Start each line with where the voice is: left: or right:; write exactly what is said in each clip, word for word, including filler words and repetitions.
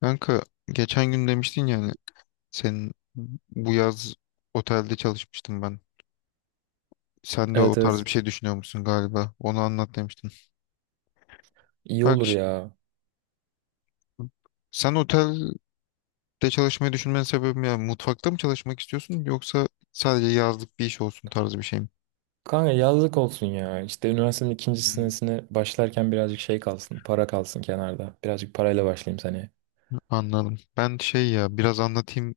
left: Kanka, geçen gün demiştin yani senin bu yaz otelde çalışmıştım ben. Sen de o
right: Evet
left: tarz
right: evet.
left: bir şey düşünüyor musun galiba? Onu anlat demiştin.
right: İyi
left: Bak
right: olur
left: şi-
right: ya.
left: Sen otelde çalışmayı düşünmenin sebebi yani mutfakta mı çalışmak istiyorsun yoksa sadece yazlık bir iş olsun tarzı bir şey mi?
right: Kanka yazlık olsun ya. İşte üniversitenin ikinci
left: Hmm.
right: senesine başlarken birazcık şey kalsın. Para kalsın kenarda. Birazcık parayla başlayayım seneye.
left: Anladım. Ben şey ya biraz anlatayım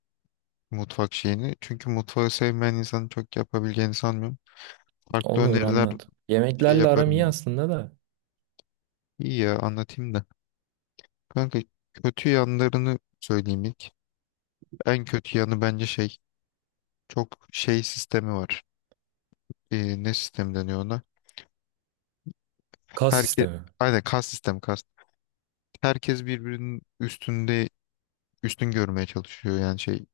left: mutfak şeyini. Çünkü mutfağı sevmeyen insanın çok yapabileceğini sanmıyorum. Farklı
right: Olur
left: öneriler
right: anlat.
left: şey
right: Yemeklerle aram iyi
left: yaparım.
right: aslında da.
left: İyi ya anlatayım da. Kanka, kötü yanlarını söyleyeyim ilk. En kötü yanı bence şey çok şey sistemi var. Ee, ne sistemi deniyor ona?
right: Kas
left: Herkes
right: sistemi.
left: aynen kas sistemi kas. Herkes birbirinin üstünde üstün görmeye çalışıyor yani şey,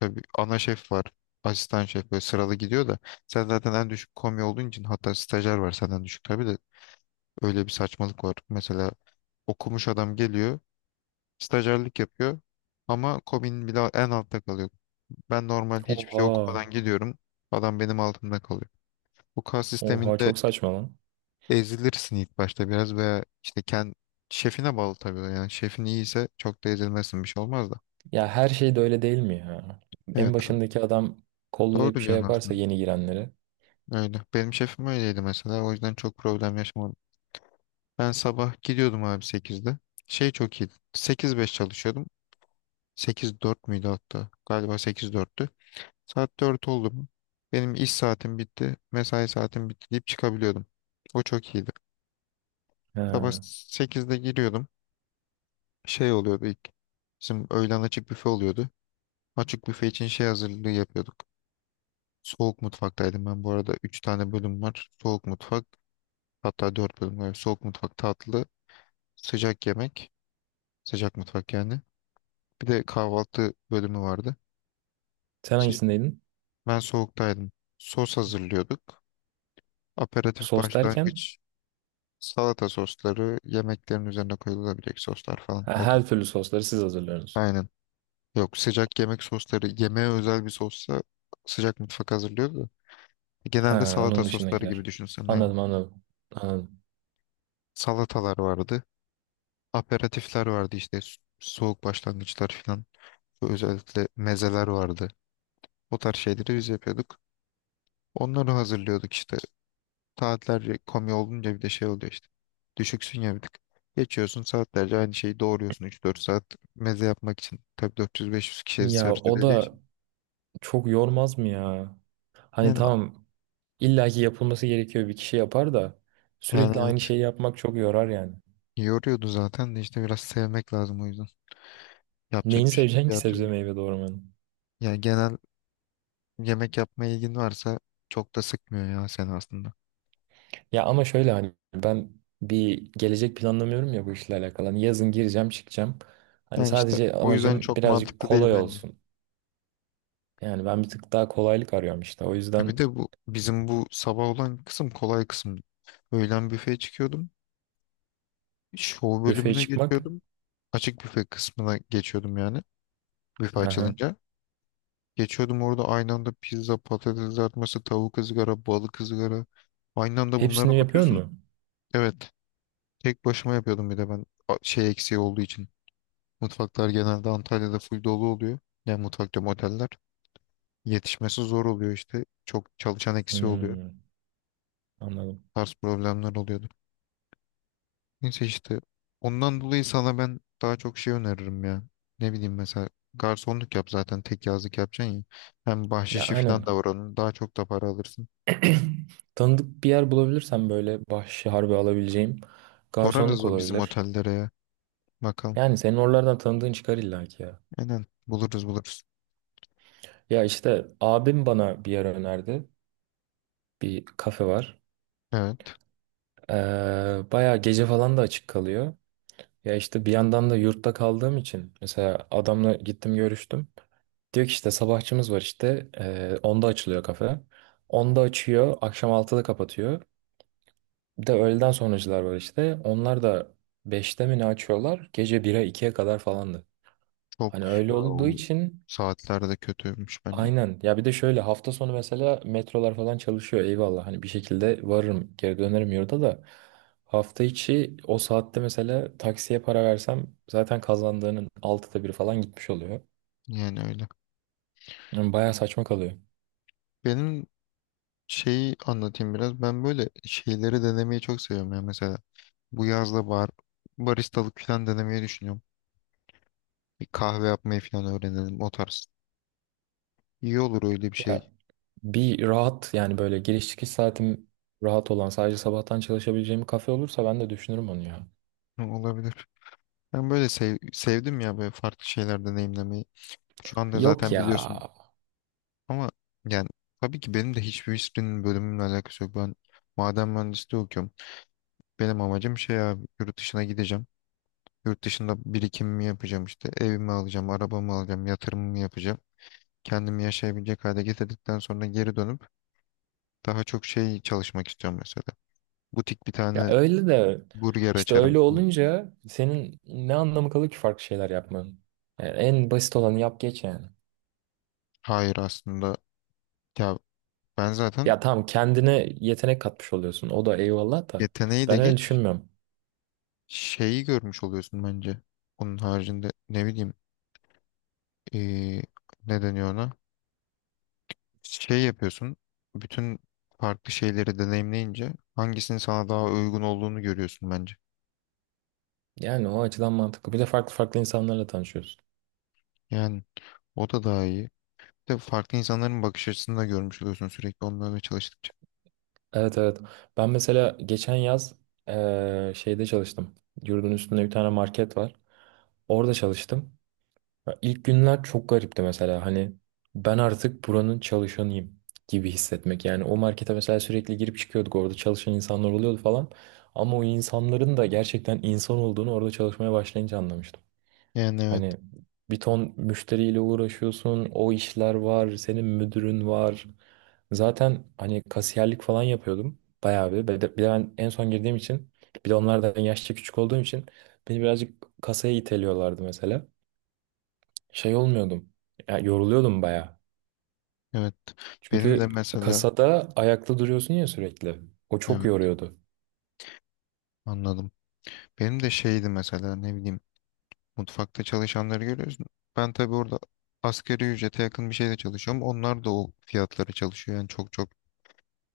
left: tabii ana şef var. Asistan şef böyle sıralı gidiyor da sen zaten en düşük komi olduğun için hatta stajyer var senden düşük tabii de öyle bir saçmalık var. Mesela okumuş adam geliyor, stajyerlik yapıyor ama komin bile en altta kalıyor. Ben normalde hiçbir şey
right: Oha.
left: okumadan gidiyorum, adam benim altımda kalıyor. Bu kas
right: Oha
left: sisteminde
right: çok saçma lan.
left: ezilirsin ilk başta biraz veya işte kendi şefine bağlı tabii. o Yani şefin iyiyse çok da ezilmezsin, bir şey olmaz da.
right: Ya her şey de öyle değil mi ya? En
left: Evet, tabii.
right: başındaki adam
left: Doğru
right: kollayıp şey
left: diyorsun
right: yaparsa
left: aslında.
right: yeni girenleri.
left: Öyle. Benim şefim öyleydi mesela. O yüzden çok problem yaşamadım. Ben sabah gidiyordum abi sekizde. Şey çok iyiydi. Sekiz beş çalışıyordum. Sekiz dört müydü hatta? Galiba sekiz dörttü. Saat dört oldu mu? Benim iş saatim bitti. Mesai saatim bitti deyip çıkabiliyordum. O çok iyiydi. Sabah
right: Ha.
left: sekizde giriyordum. Şey oluyordu ilk. Bizim öğlen açık büfe oluyordu. Açık büfe için şey hazırlığı yapıyorduk. Soğuk mutfaktaydım ben bu arada. Üç tane bölüm var. Soğuk mutfak, hatta dört bölüm var. Soğuk mutfak, tatlı, sıcak yemek, sıcak mutfak yani. Bir de kahvaltı bölümü vardı.
right: Sen
left: Sı-
right: hangisindeydin?
left: Ben soğuktaydım. Sos hazırlıyorduk. Aperatif
right: Sos derken
left: başlangıç, salata sosları, yemeklerin üzerine koyulabilecek soslar falan.
right: ha,
left: O da
right: her türlü sosları siz hazırlıyorsunuz.
left: aynen. Yok sıcak yemek sosları, yemeğe özel bir sossa sıcak mutfak hazırlıyordu da. Genelde
right: Ha,
left: salata
right: onun
left: sosları gibi
right: dışındakiler.
left: düşünsen aynen.
right: Anladım anladım. Anladım.
left: Salatalar vardı. Aperatifler vardı işte s- soğuk başlangıçlar falan. Özellikle mezeler vardı. O tarz şeyleri biz yapıyorduk. Onları hazırlıyorduk işte. Saatlerce komi olunca bir de şey oluyor işte. Düşüksün ya bir tık. Geçiyorsun saatlerce aynı şeyi doğruyorsun üç dört saat meze yapmak için. Tabii dört yüz beş yüz kişiye
right: Ya
left: servis
right: o
left: edeceği için.
right: da çok yormaz mı ya? Hani
left: Yani,
right: tamam, illaki yapılması gerekiyor, bir kişi yapar da
left: yani
right: sürekli aynı
left: evet,
right: şeyi yapmak çok yorar yani.
left: yoruyordu zaten de işte biraz sevmek lazım o yüzden. Yapacak
right: Neyini
left: bir şey yok
right: seveceksin ki
left: diğer türlü.
right: sebze meyve doğramanın?
left: Yani genel yemek yapma ilgin varsa çok da sıkmıyor ya seni aslında.
right: Ya ama şöyle, hani ben bir gelecek planlamıyorum ya bu işle alakalı. Hani yazın gireceğim çıkacağım. Hani
left: Yani işte
right: sadece
left: o yüzden yani
right: amacım
left: çok
right: birazcık
left: mantıklı değil
right: kolay
left: bence.
right: olsun. Yani ben bir tık daha kolaylık arıyorum işte. O
left: Ya
right: yüzden.
left: bir de bu bizim bu sabah olan kısım kolay kısım. Öğlen büfeye çıkıyordum. Show
right: Büfeye
left: bölümüne
right: çıkmak.
left: geçiyordum. Açık büfe kısmına geçiyordum yani. Büfe
right: Aha.
left: açılınca. Geçiyordum orada aynı anda pizza, patates kızartması, tavuk ızgara, balık ızgara. Aynı anda bunlara
right: Hepsini yapıyor
left: bakıyorsun.
right: mu?
left: Evet. Tek başıma yapıyordum bir de ben. A- Şey eksiği olduğu için. Mutfaklar genelde Antalya'da full dolu oluyor. Yani mutfak diyorum oteller. Yetişmesi zor oluyor işte. Çok çalışan eksiği oluyor.
right: Hmm, anladım.
left: Tarz problemler oluyordu. Neyse işte ondan dolayı sana ben daha çok şey öneririm ya. Ne bileyim mesela garsonluk yap zaten tek yazlık yapacaksın ya. Hem
right: Ya
left: bahşişi falan da
right: aynen.
left: var onun. Daha çok da para alırsın.
right: Tanıdık bir yer bulabilirsem böyle bahşişi harbi alabileceğim,
left: Sorarız
right: garsonluk
left: o bizim
right: olabilir.
left: otellere ya. Bakalım.
right: Yani senin oralardan tanıdığın çıkar illa ki ya.
left: Aynen, buluruz buluruz.
right: Ya işte abim bana bir yer önerdi. Bir kafe var.
left: Evet
right: Ee, bayağı gece falan da açık kalıyor. Ya işte bir yandan da yurtta kaldığım için mesela adamla gittim görüştüm. Diyor ki işte sabahçımız var işte. Ee, onda açılıyor kafe. Onda açıyor, akşam altıda kapatıyor. Bir de öğleden sonracılar var işte. Onlar da beşte mi ne açıyorlar? Gece bire ikiye kadar falandı.
left: çok
right: Hani öyle
left: ya,
right: olduğu
left: o
right: için
left: saatler de kötüymüş bence.
right: aynen. Ya bir de şöyle, hafta sonu mesela metrolar falan çalışıyor, eyvallah. Hani bir şekilde varırım, geri dönerim yurda da. Hafta içi o saatte mesela taksiye para versem zaten kazandığının altıda biri falan gitmiş oluyor.
left: Yani öyle.
right: Yani bayağı saçma kalıyor.
left: Benim şeyi anlatayım biraz. Ben böyle şeyleri denemeyi çok seviyorum ya mesela. Bu yazda bar, baristalık falan denemeyi düşünüyorum. Bir kahve yapmayı falan öğrenelim o tarz. İyi olur öyle bir
right: Ya
left: şey.
right: bir rahat yani, böyle giriş çıkış saatim rahat olan, sadece sabahtan çalışabileceğim bir kafe olursa ben de düşünürüm onu ya.
left: Hı, olabilir. Ben böyle sev- sevdim ya böyle farklı şeyler deneyimlemeyi. Şu anda
right: Yok
left: zaten
right: ya.
left: biliyorsun ama yani tabii ki benim de hiçbir hiçbirinin bölümümle alakası yok. Ben maden mühendisliği okuyorum. Benim amacım şey abi yurt dışına gideceğim. Yurt dışında birikimimi yapacağım işte. Evimi alacağım, arabamı alacağım, yatırımımı yapacağım. Kendimi yaşayabilecek hale getirdikten sonra geri dönüp daha çok şey çalışmak istiyorum mesela. Butik bir
right: Ya
left: tane
right: öyle de,
left: burger
right: işte
left: açarım.
right: öyle olunca senin ne anlamı kalır ki farklı şeyler yapmanın? Yani en basit olanı yap geç yani.
left: Hayır, aslında ya ben zaten
right: Ya tamam, kendine yetenek katmış oluyorsun. O da eyvallah da
left: yeteneği de
right: ben öyle
left: geç
right: düşünmüyorum.
left: şeyi görmüş oluyorsun bence. Onun haricinde ne bileyim eee ne deniyor ona? Şey yapıyorsun bütün farklı şeyleri deneyimleyince hangisinin sana daha uygun olduğunu görüyorsun bence.
right: Yani o açıdan mantıklı. Bir de farklı farklı insanlarla tanışıyorsun.
left: Yani o da daha iyi. Bir de farklı insanların bakış açısını da görmüş oluyorsun sürekli onlarla çalıştıkça.
right: Evet evet. Ben mesela geçen yaz eee, şeyde çalıştım. Yurdun üstünde bir tane market var. Orada çalıştım. Ya İlk günler çok garipti mesela, hani ben artık buranın çalışanıyım gibi hissetmek. Yani o markete mesela sürekli girip çıkıyorduk, orada çalışan insanlar oluyordu falan. Ama o insanların da gerçekten insan olduğunu orada çalışmaya başlayınca anlamıştım.
left: Yani evet
right: Hani bir ton müşteriyle uğraşıyorsun, o işler var, senin müdürün var. Zaten hani kasiyerlik falan yapıyordum bayağı bir. Bir de bir de ben en son girdiğim için, bir de onlardan yaşça küçük olduğum için beni birazcık kasaya iteliyorlardı mesela, şey olmuyordum. Ya yoruluyordum baya.
left: evet, benim de
right: Çünkü
left: mesela,
right: kasada ayakta duruyorsun ya sürekli. O çok
left: evet
right: yoruyordu.
left: anladım. Benim de şeydi mesela ne bileyim mutfakta çalışanları görüyorsun. Ben tabii orada asgari ücrete yakın bir şeyde çalışıyorum. Onlar da o fiyatlara çalışıyor. Yani çok çok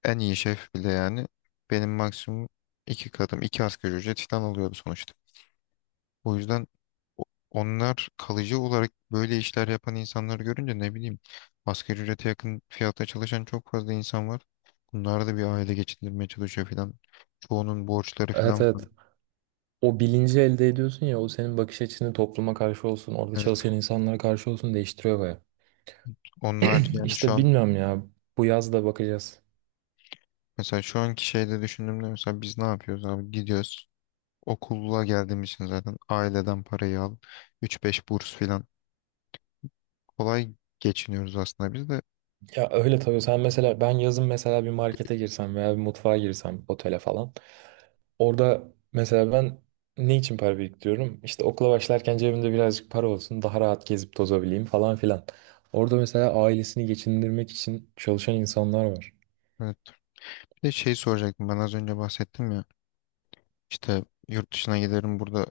left: en iyi şef bile yani. Benim maksimum iki katım, iki asgari ücret falan alıyordu sonuçta. O yüzden o- onlar kalıcı olarak böyle işler yapan insanları görünce ne bileyim asgari ücrete yakın fiyatta çalışan çok fazla insan var. Bunlar da bir aile geçindirmeye çalışıyor falan. Çoğunun borçları
right: Evet
left: falan
right: evet.
left: var.
right: O bilinci elde ediyorsun ya, o senin bakış açını topluma karşı olsun, orada
left: Evet.
right: çalışan insanlara karşı olsun değiştiriyor baya.
left: Onun harici yani şu
right: İşte
left: an
right: bilmiyorum ya. Bu yaz da bakacağız.
left: mesela şu anki şeyde düşündüğümde mesela biz ne yapıyoruz abi? Gidiyoruz. Okula geldiğimiz için zaten aileden parayı al. üç beş burs filan. Kolay geçiniyoruz aslında biz de.
right: Ya öyle tabii, sen mesela ben yazın mesela bir markete girsem veya bir mutfağa girsem, otele falan. Orada mesela ben ne için para biriktiriyorum? İşte okula başlarken cebimde birazcık para olsun, daha rahat gezip tozabileyim falan filan. Orada mesela ailesini geçindirmek için çalışan insanlar var.
left: Evet. Bir de şey soracaktım. Ben az önce bahsettim ya. İşte yurt dışına giderim burada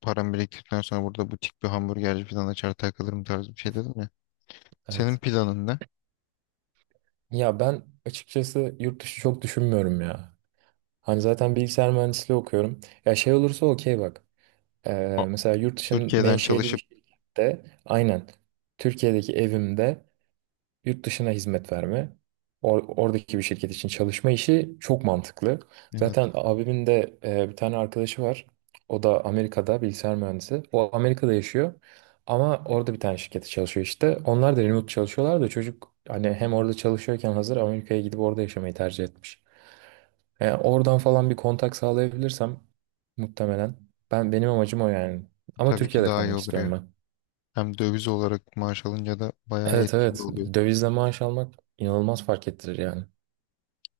left: param biriktirdikten sonra burada butik bir hamburgerci falan açar takılırım tarzı bir şey dedim ya. Senin
right: Evet.
left: planın ne?
right: Ya ben açıkçası yurt dışı çok düşünmüyorum ya. Hani zaten bilgisayar mühendisliği okuyorum. Ya şey olursa okey bak.
left: O-
right: Ee, mesela yurt dışının
left: Türkiye'den
right: menşeli bir
left: çalışıp
right: şirkette, aynen, Türkiye'deki evimde, yurt dışına hizmet verme, or- oradaki bir şirket için çalışma işi çok mantıklı.
left: evet
right: Zaten abimin de e, bir tane arkadaşı var. O da Amerika'da bilgisayar mühendisi. O Amerika'da yaşıyor ama orada bir tane şirkette çalışıyor işte. Onlar da remote çalışıyorlar da çocuk hani hem orada çalışıyorken hazır Amerika'ya gidip orada yaşamayı tercih etmiş. E, oradan falan bir kontak sağlayabilirsem muhtemelen ben benim amacım o yani. Ama
left: tabii ki
right: Türkiye'de
left: daha iyi
right: kalmak
left: olur
right: istiyorum
left: ya.
right: ben.
left: Hem döviz olarak maaş alınca da bayağı
right: Evet
left: etkili
right: evet,
left: oluyor.
right: dövizle maaş almak inanılmaz fark ettirir yani.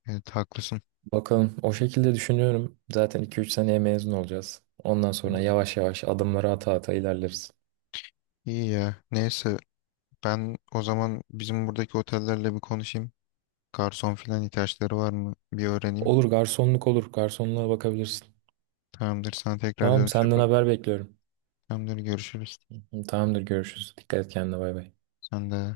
left: Evet haklısın.
right: Bakalım, o şekilde düşünüyorum. Zaten iki üç seneye mezun olacağız. Ondan sonra
left: Doğru.
right: yavaş yavaş adımları ata ata ilerleriz.
left: İyi ya. Neyse ben o zaman bizim buradaki otellerle bir konuşayım. Garson filan ihtiyaçları var mı? Bir öğreneyim.
right: Olur, garsonluk olur. Garsonluğa bakabilirsin.
left: Tamamdır, sana tekrar
right: Tamam,
left: dönüş
right: senden
left: yaparım.
right: haber bekliyorum.
left: Tamamdır, görüşürüz.
right: Tamamdır, görüşürüz. Dikkat et kendine, bay bay.
left: Sen de.